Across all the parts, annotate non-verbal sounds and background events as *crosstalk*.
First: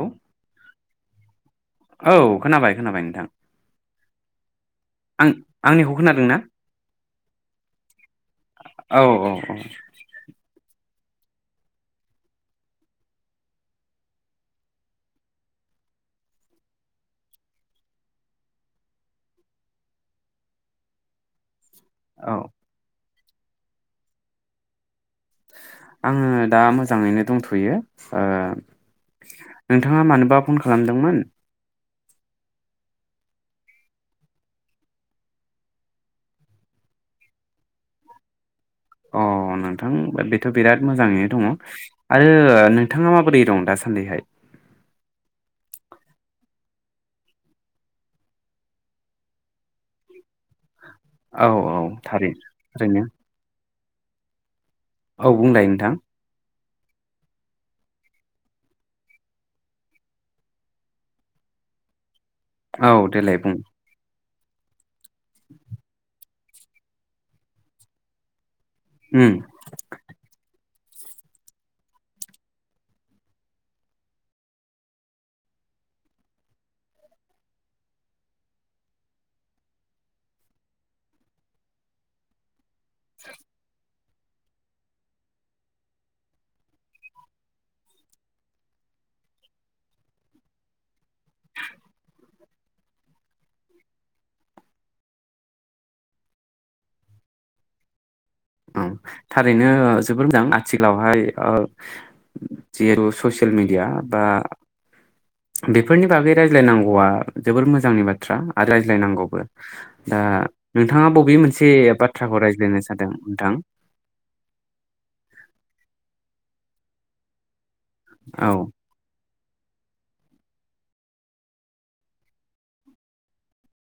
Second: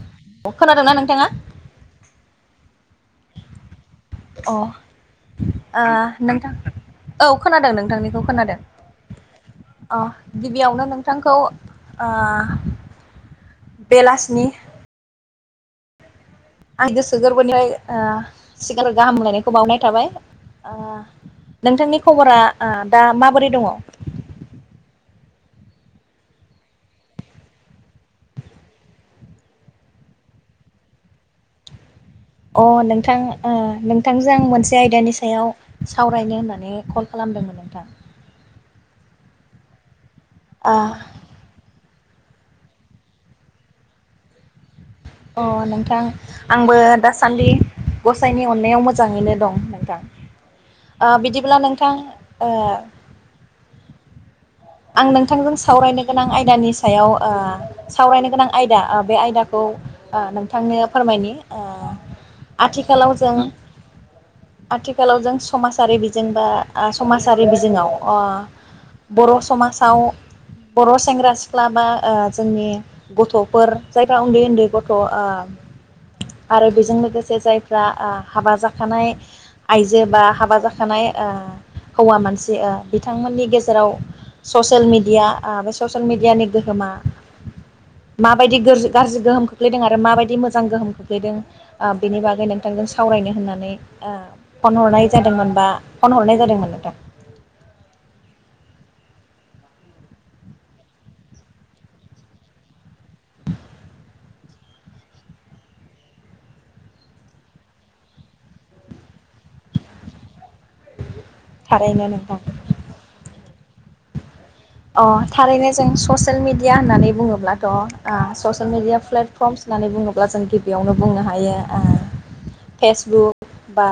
लौ खोनादोंना नोंथाङा औ खोनाबाय खोनाबाय ओं अ ओ खोनादों ना नोंथां औ खोनादों नोंथांनिखौ खोनादों औ औ औ अ गिबियावनो नों थांखौ ओ बेलासिनि आं गोसो गोरबोनिफ्राय ओ सिगां गाहामलायनायखौ बावनाय थाबाय आ नोंथांनि औ खबरा दा मा माबोरै दंङ? आंङो दा मोजांङैनो दंथयो ओ नोंथाङा मानोबा फन खालामदोंमोन? अ नोंथां ओ नोंथांजों आं मोनसे आयदानि सायाव सावरायनो होननानै कल खालामदोंमोन नोंथां। अ नोंथां बेथ ओ बिराद मोजांङैनो दंङ। आरो नोंथांङा माबोरै दं दासान्दिहाय? अ नोंथां आंबो दासान्दि गसाइनि अननायाव मोजांङैनो दं नोंथां। ओ औ बिदिब्ला औ नोंथां थारै थारैनो आं औ नोंथांजों बुंलाय नोंथां सावरायनो गोनां आयदानि सायाव ओ सावरायनो गोनां आयदा ओ बे आयदाखौ ओ नोंथांनो फोरमायनि ओ औ आथिखालाव जों देलाय बुं आथिखालाव जों समाजारि बिजों बा ओ समाजारि बिजोङाव आ उम बर' बर' सेंग्रा सिख्ला बा ओ जोंनि गथ'फोर जायफ्रा उन्दै उन्दै गथ' आ आरो बेजों लोगोसे जायफ्रा आ हाबा जाखानाय आइजो बा हाबा जाखानाय आ हौवा मानसि ओ बिथांमोननि गेजेराव ससियेल मिडिया आ बे ससियेल मिडियानि गोहोमा माबायदि गोरजि गाज्रि गोहोम खोख्लैदों आरो माबायदि मोजां गोहोम खोख्लैदों ओ बेनि बागै नोंथांजों सावरायनो होननानै ओ फन हरनाय जादोंमोन बा फन हरनाय जादोंमोन नोंथां। औ थारैनो जोबोर मोजां आथिखालावहाय ओ जिहेथु ससियेल मिडिया बा बेफोरनि बागै रायज्लायनांगौआ जोबोर मोजांनि बाथ्रा आरो रायज्लायनांगौबो दा नोंथाङा ब बे मोनसे थारैनो नोंथां बाथ्राखौ रायज्लायनो सानदों थां? अ थारैनो जों ससियेल मि दिया होननानै बुङोब्ला थ आ औ ससियेल मिडिया फ्लेत फर्मस होन्नानै बुङोब्ला जों गिबियावनो बुंनो हायो ओ फेसबुक बा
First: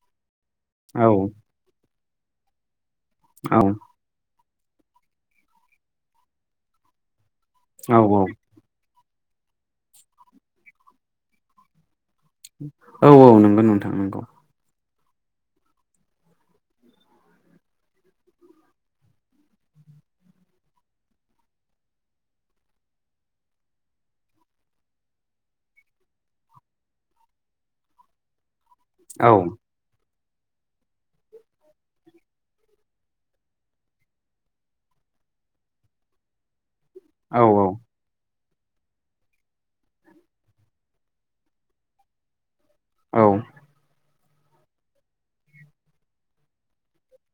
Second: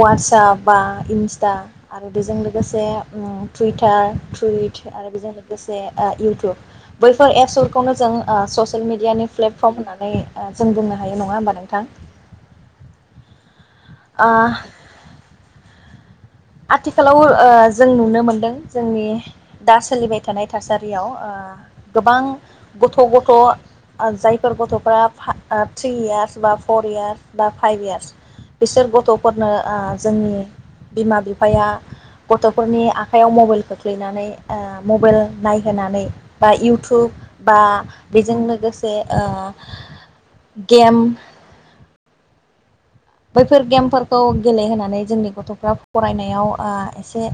वाटसाप बा औ इन्सटा आरो बेजों लोगोसे उम औ टुइटार टुइट आरो बेजों लोगोसे ओ इउटुब बै फोर एप्स औ फोरफोरखौनो जों औ ससियेल मि डियानि प्लेटफर्म होननानै ओ जों बुंनो हायो नङा होमबा नोंथां? औ औ नंगौ नोंथां नंगौ आ आथिखालाव ओ जों नुनो मोनदों जोंनि दा सोलिबाय थानाय थासारियाव ओ गोबां गथ' गथ' जायफोर गथ'फ्रा फा ओ थ्रि यार्स बा फर इयार्स बा फाइभ इयार्स बिसोर औ गथ'फोरनो ओ जोंनि बिमा बि फाया गथ'फोरनि आखाइयाव मबाइल खोख्लैनानै ओ मबाइल नायहोनानै बा इउटु ब औ बा बेजों लो गोसे ओ गेम औ बैफोर गेम फोर खौ गेलेहोनानै जोंनि गथ'फ्रा फरायनायाव आ एसे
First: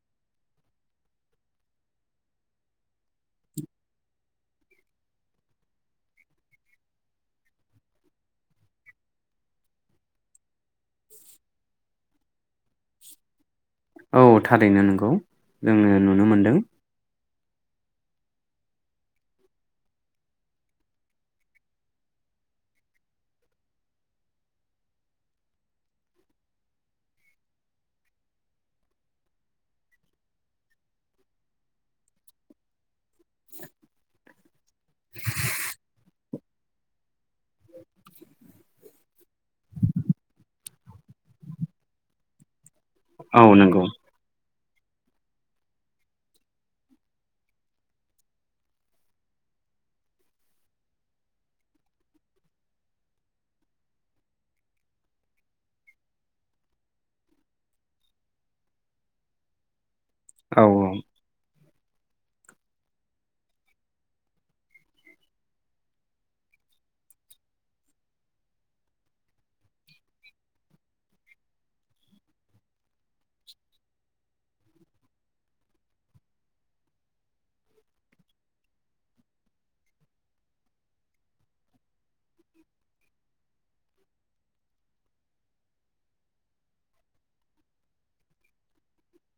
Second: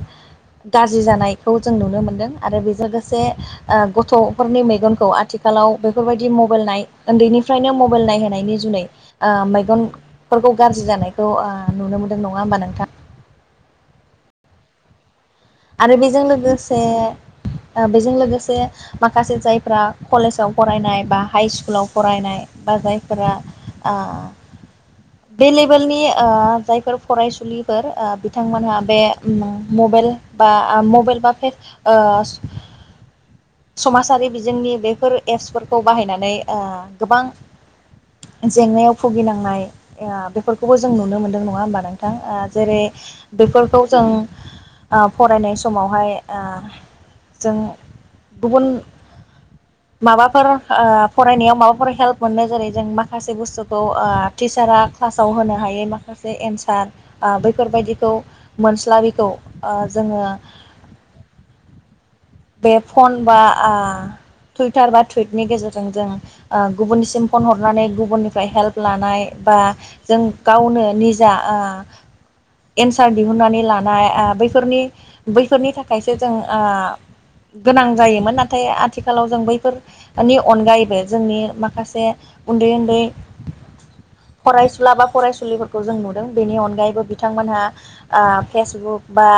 गाज्रि जानायखौ जों नुनो मोनदों आरो बेजों लोगोसे ओ गथ'फोरनि मेगनखौ आथिखालाव बेफोरबायदि मबाइल नाय उन्दैनिफ्रायनो मबाइल नायहोनायनि जुनै आ मेगन फोरखौ गाज्रि जानायखौ ओ नुनो मोन्दों नङा होमबा नोंथां? औ थारैनो नंगौ। आरो जोङो नुनो बेजों मोनदों लोगोसे ओ बेजों लोगोसे माखासे जायफोरा कलेजाव फरायनाय बा हाइ स्कुलाव फरायनाय बा जायफोरा आ बे लेभेलनि ओ जायफोर फरायसुलिफोर ओ बिथांमोनहा ओ बे उम मबेल बा मबाइल बा फेस ओ समाजारि बिजोंनि बेफोर एपसफोरखौ बाहायनानै ओ गोबां जेंनायाव भुगिनांनाय ओ बेफोर खौबो जों नुनो मोन्दों नङा होमबा नोंथां ओ जेरै औ नंगौ बेफोरखौ जों ओ फरायनाय समावहाय ओ जों गुबुन माबाफोर ओ फरायनायाव माबाफोर हेल्प मोनो जेरै जों माखासे बुस्थुखौ ओ टिचारा क्लासाव होनो हायै माखासे एनसार ओ बैफोरबायदिखौ मोनस्लाबैखौ ओ जोङो औ बे फन बा ओ टुइटार बा टुइटनि गेजेरजों जों ओ गुबुननिसिम फन हरनानै गुबुननिफ्राय हेल्प लानाय बा जों गावनो निजा ओ एन्सार दिहुनन्नानै लानाय ओ बैफोरनि बैफोरनि थाखायसो जों ओ गोनां जायोमोन नाथाय आथिखालाव जों बैफोरनि अनगायैबो जोंनि माखासे उन्दै उन्दै फरायसुला बा फरायसुलिफोरखौ जों नुदों बेनि अनगायैबो बिथांमोनहा ओ फेसबुक बा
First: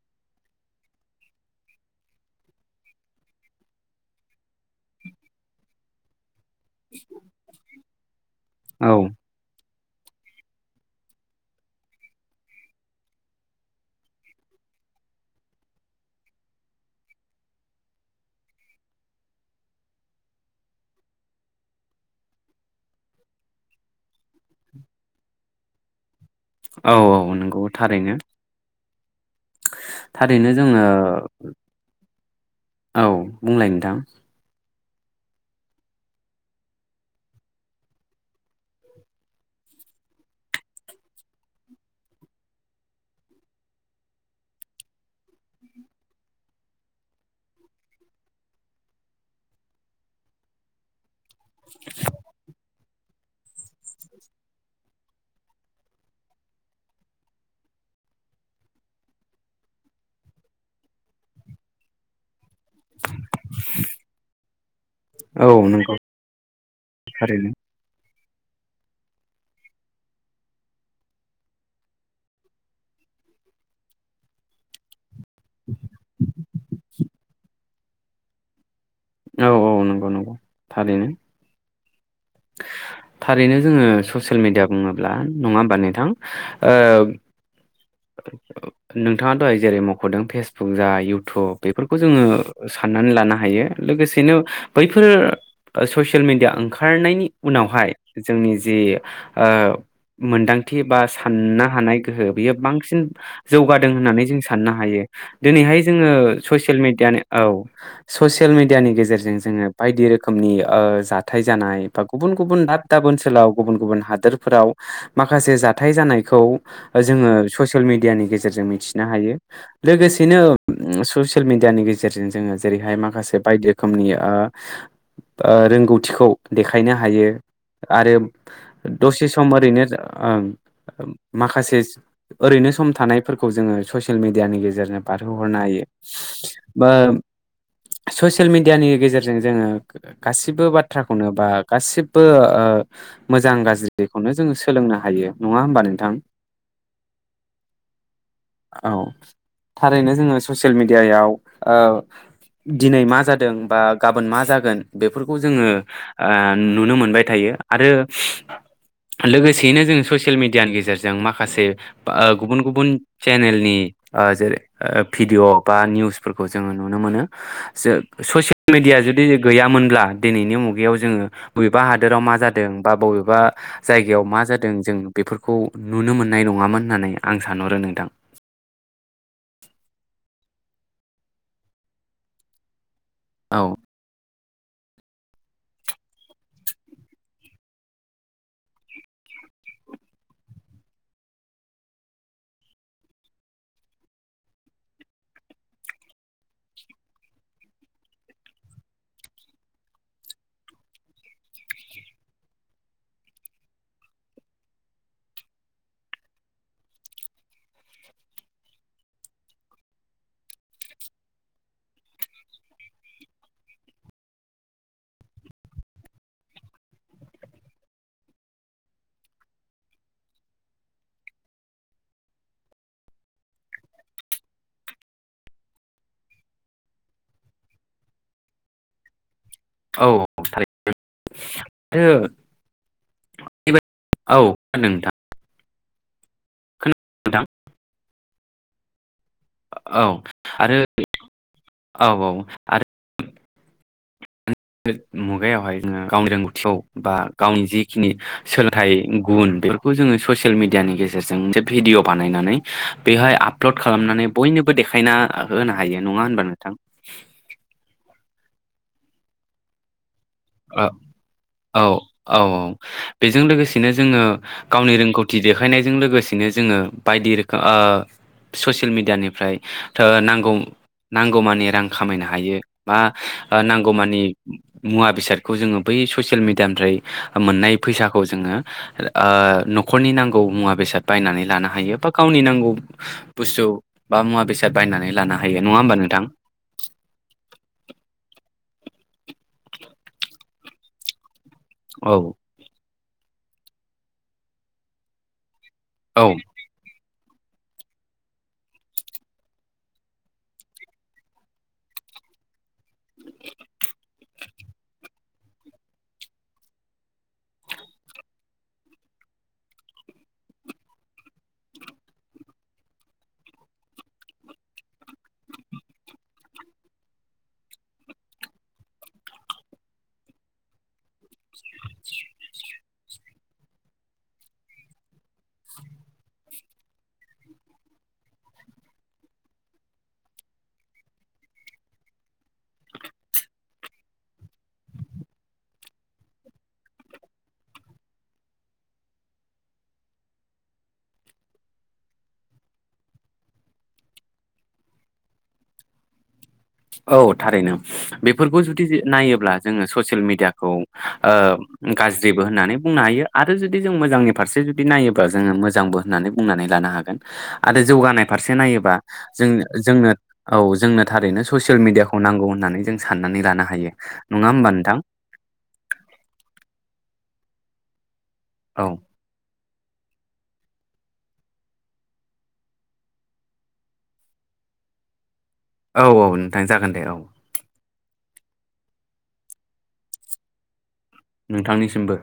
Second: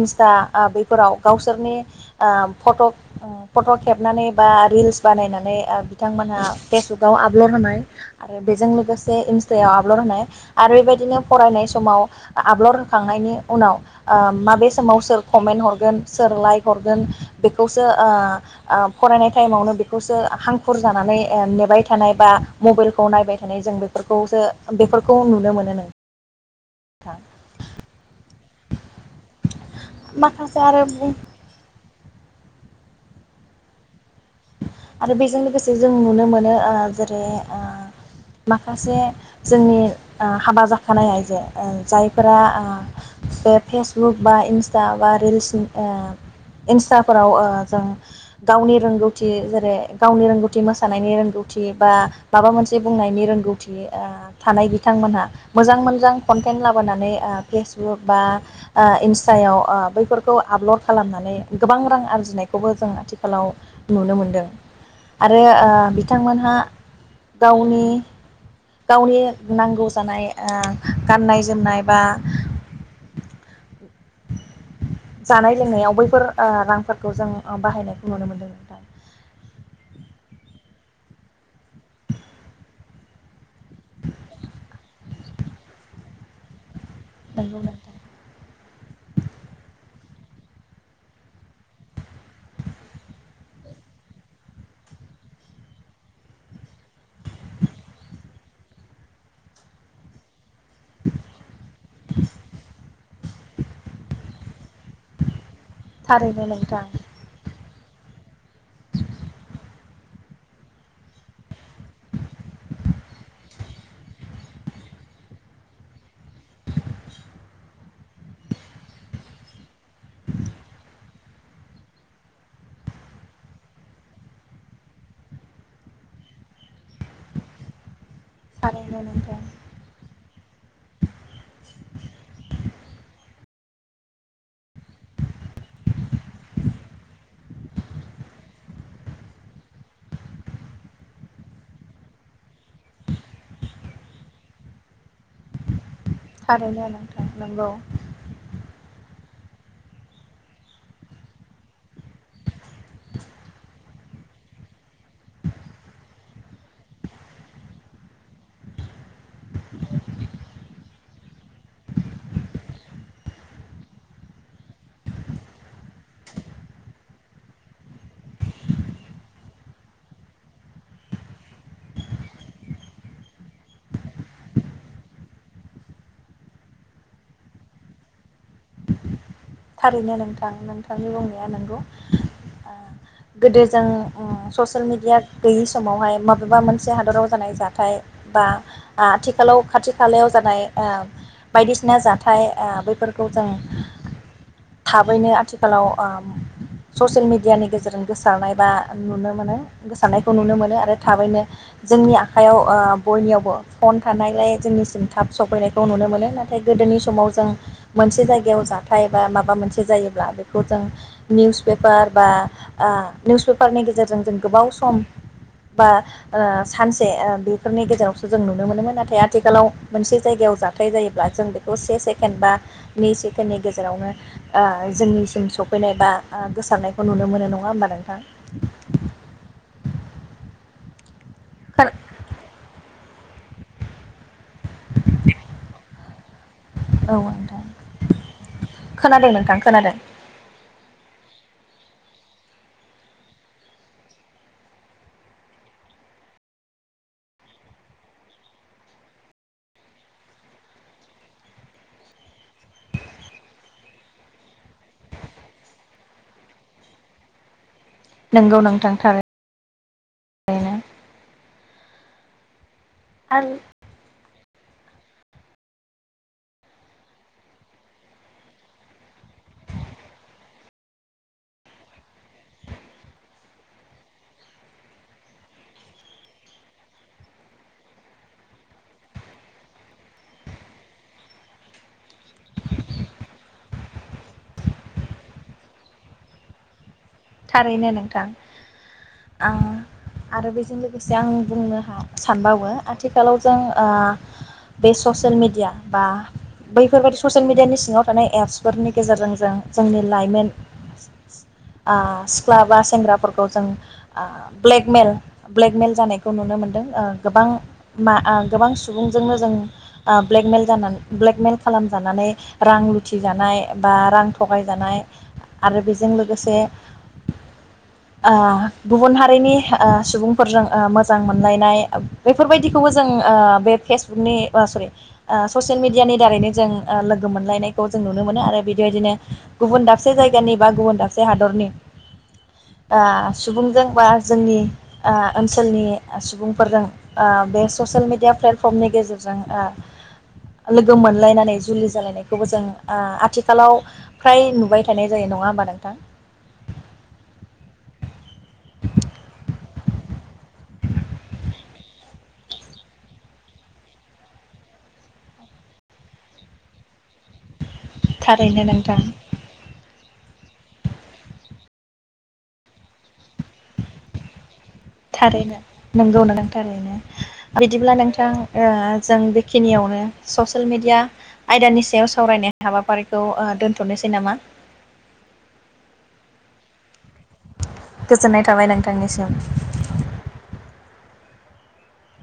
इन्स्टा बैफोराव ओ गावसोरनि ओ फट फट खेबनानै बा रिल्स बानायनानै ओ बिथांमोनहा फेसबुकाव आपलड होनाय आरो बेजों औ लोगोसे इन्स्टायाव आप आपलड होनाय आरो बेबायदिनो फरायनाय समाव आपलड होखांनायनि उनाव ओ माबे समाव सोर कमेन्ट हरगोन सोर लाइक हरगोन बेखौसो ओ फरायनाय टाइमावनो बेखौसो हांखुर जानानै ओ नेबाय थानाय बा मबाइलखौ नायबाय थानाय जों फोरखौसो बेफोरखौ नुनो मोनो मोनां औ औ नंगौ थारैनो थारैनो माखासे आरो जोङो औ बुंलाय नोंथां आरो बेजों लोगोसे जों नुनोओ मोनो ओ जेरै ओ माखासे जोंनिओ हाबा जाखानाय आइजो ओ जायफोरा ओ बे फेसबुक बा इन्सटा बा ओ रिल्स इन्स्टाफोराव जों गावनि रोंगौ ओ थि जेरै गावनि रोंगौथि मोसानायनि रोंगौ थिबा माबा मोनसे बे बुंनायनि रोंगौथि थानाय बिथांमोनहा मोजां मोजां कन्टेन्ट लाबोनानै फेसबुक बा इन्स्टायाव बैफोरखौ आपलड खालामनानै गोबां रां आरजिनायखौबो जों आथिखाल आथिखालाव नुनो मोनदों आरो औ ओ नंगौ बिथांमोनहा थारैनो गावनि गावनि नांगौ जानाय ओ गाननाय जोमनाय बा जानाय लोंनायाव बैफोर ओ रांफोरखौ जों बाहायनाय नुनो मोन्दोंमोन नोंथां। औ औ नंगौ नंगौ थारैनो थारैनो जोङो ससियेल मिेडिया बुङोब्ला नङा होमबा नोंथां? ओ नंगौ नोंथाङा दहाय जेरै मखदों फेसबुक जा इयउटुब बेफोरखौ जोङो साननानै लानो हायो लोगोसेनो बैफोर ससियेल मेडिया ओंखारनायनि उनावहाय जोंनि जि मोनदांथि थिबा साननो हानाय गोहो बियो बांसिन बांसिन जौगादों होननानै जों साननो हायो दिनैहाय जोङो थारैनो ससियेल नोंथां मेडियायानो औ ससे ससियेल मिडियानि गेजेरजों जोङो बायदि रोखोमनि ओ जाथाय जानाय बा गुबुन गुबुन दाब दाब ओनसोलाव गुबुन गुबुन हादोरफोराव माखासे जाथाय जानायखौ जोङो ससियेल मिडियानि गेजेरजों मिथिनो हायो। लोगोसेनो ओम ससिय ससियेल मिडियानि गेजेरजों जोङो जेरैहाय माखासे बायदि रोखोमनि ओ ओ रोंगौथिखौ देखायनो हायो आरो थारैनो दसे नोंथां सम ओरैनो ओं। माखासे ओरैनो सम थानायफोरखौ जोङो ससियेल मिडियानि गेजेरजों बारहोहरनो हायो बा ससियेल मिडियानि गेजेरजों जोङो गासिबो बाथ्राखौनो बा गासिबो ओ मोजां गाज्रिखौनो जोङो सोलोंनो हायो नङा होमबा नों आर'नायालाय? नांगौ *inaudible* औ थारैनो जोङो ससियेल मेडियायाव ओ दिनै मा जादों बा गाबोन मा जागोन बेफोरखौ जोङो ओ नुनो मोनबाय थायो आरो लोगोसेयैनो जों ससियेल मेडियानि गेजेरजों माखासे बा गुबुन-गुबुन चेनेलनि ओ जेरै ओ भिडिअ बा निउसफोरखौ जोङो नुनो मोनो जो ससियेल मेडिया जुदि गैयामोनब्ला दिनैनि मुगायाव जोङो बबेबा हादोराव मा जादों बा बबेबा जायगायाव मा जादों जों बेफोरखौ नुनो मोननाय नङा। नङामोन होन्नानै आं सानहरो नोंथां। थारैनो नोंथां नोंथांनि बुंनाया नंगौ ओ औ गोदो जों ओम। ससियेल मेडिया गैयि समावहाय माबेबा मोनसे हादराव जानाय जाथाय बा आथिखालाव खाथि खालायाव जानाय ओ बायदिसिना जाथाय ओ बैफोरखौ जों थाबैनो आथिखालाव ओ ससियेल मिडियानि गेजेरजों गोसारनाय बा नुनो मोनो गोसारनायखौ नुनो मोनो आरो थाबैनो जोंनि आखायाव ओ बयनियावबो फन थानायलाय जोंनिसिम थाब सफैनायखौ नुनो मोनो नाथाय गोदोनि समाव जों मोनसे जायगायाव जाथाय बा माबा मोनसे जायोब्ला बेखौ जों निउस पेफार बा ओ निउस पेपारनि गेजेरजों जों गोबाव सम बा ओ सानसे ओ बेफोरनि गेजेरावसो जों नुनो मोनोमोन नाथाय आथिखालाव मोनसे जायगायाव जाथाय जायोब्ला जों बेखौ से सेकेण्ड बा नै सेकेण्डनि गे जेरावनो ओ जोंनिसिम सफैनाय बा ओ गोसारनायखौ नुनो मोनो नङा होमबा नोंथां? औ थारैनो। औ ओ। *unintelligible* औ नोंथां औ नोंथां। खोनादों नों औ आरो औ औ आरो *unintelligible* मुगायावहाय जोङो गावनि रोंगौथिखौ बा गावनि जिखिनि सोलोंथाइ गुन बेफोरखौ जोङो ससियेल मिडियानि गेजेरजों मोनसे भिडिअ बानायनानै बेहाय आपलड खालामनानै बयनोबो देखायना होनो हायो नङा होनबा नोंथां? नोंगौ नों थारै यैनो। ओ औ औ औ। बेजों लोगोसेनो जोङो गावनि रोंगौथि देखायनायजों लोगोसेनो जोङो बायदि रोखो ओ ससियेल मिडियानिफ्राय थो नांगौ नांगौमानि रां खामायनो हायो बा नांगौमानि मुवा बेसाद खौ जोङो बै सियेल मिडियानिफ्राय मोननाय फैसाखौ जोङो ओ नख'रनि नांगौ मुवा बेसाद बायनानै लानो हायो बा गावनि नांगौ बुस्थु बा मुवा बेसाद बायनानै लानो हायो नङा होमबा नोंथां? थारैनो नोंथां आं आरो बेजों लोगोसे आं बुंनो हा औ सानबावो आथिखालाव जों ओ बे ससियेल मेडिया। बा औ बैफोरबायदि ससियेल मिडियानि सिङाव थानाय एप्सफोरनि गेजेरजों जों जोंनि लाइमोन ओ सिख्ला बास सेंग्राफोरखौ जों ओ ब्लेकमेल ब्लेकमेल जानायखौ नुनो मोनदों ओ गोबां मा ओ गोबां सुबुंजोंनो जों ओ ब्लेकमेल जाना ब्लेकमेल खालामजानानै रां लुथिजानाय बा रां थगायजानाय आरो बेजों लोगोसे ओ गुबुन हारिनि ओ सुबुंफोरजों ओ मोजां मोनलायनाय बेफोरबायदिखौबो जों ओ बे फेसबुकनि आ सरि ओ ससियेल मेडियानि दारैनो जों ओ लोगो मोनलायनायखौ जों नुनो मोनो आरो बिदिबायदिनो गुबुन दाबसे जायगानि बा गुबुन दाबसे हादरनि ओ सुबुंजों बा जोंनि ओ ओनसोलनि सुबुंफोरजों ओ बे ससियेल मेडिया प्लेटफर्मनि गेजेरजों ओ लोगो मोनलायनानै जुलि जालायनायखौबो जों ओ आथिखालाव फ्राय नुबाय थानाय जायो नङा होमबा नोंथां? औ थारैनो। बेफोरखौ जुदि नायोब्ला जोङो ससियेल मिडियाखौ ओ गाज्रिबो होननानै बुंनो हायो आरो जुदि जों मोजांनि फारसे जुदि नायोबा जोङो मोजांबो होननानै बुंनानै लानो हागोन। आरो जौगानाय फारसे थारैनो नायोबा नोंथां जों जोंनो औ जोंनो थारैनो ससेल मिडियाखौ नांगौ होननानै जों साननानै लानो हायो नंङा होमबा? नोंथां थारैनो नोंगौ *unintelligible* बिदिब्ला नों थां ओ औ जों बे खिनियावनो ससेयेल मेडिया आयदानि सायाव सावरायनाय हाबाफारिखौ ओ दोन्थनोसै नामा? औ औ नोंथां जागोन दे औ। गोजोननाय थाबाय नोंथांनिसिम। नोंथांनिसिमबो।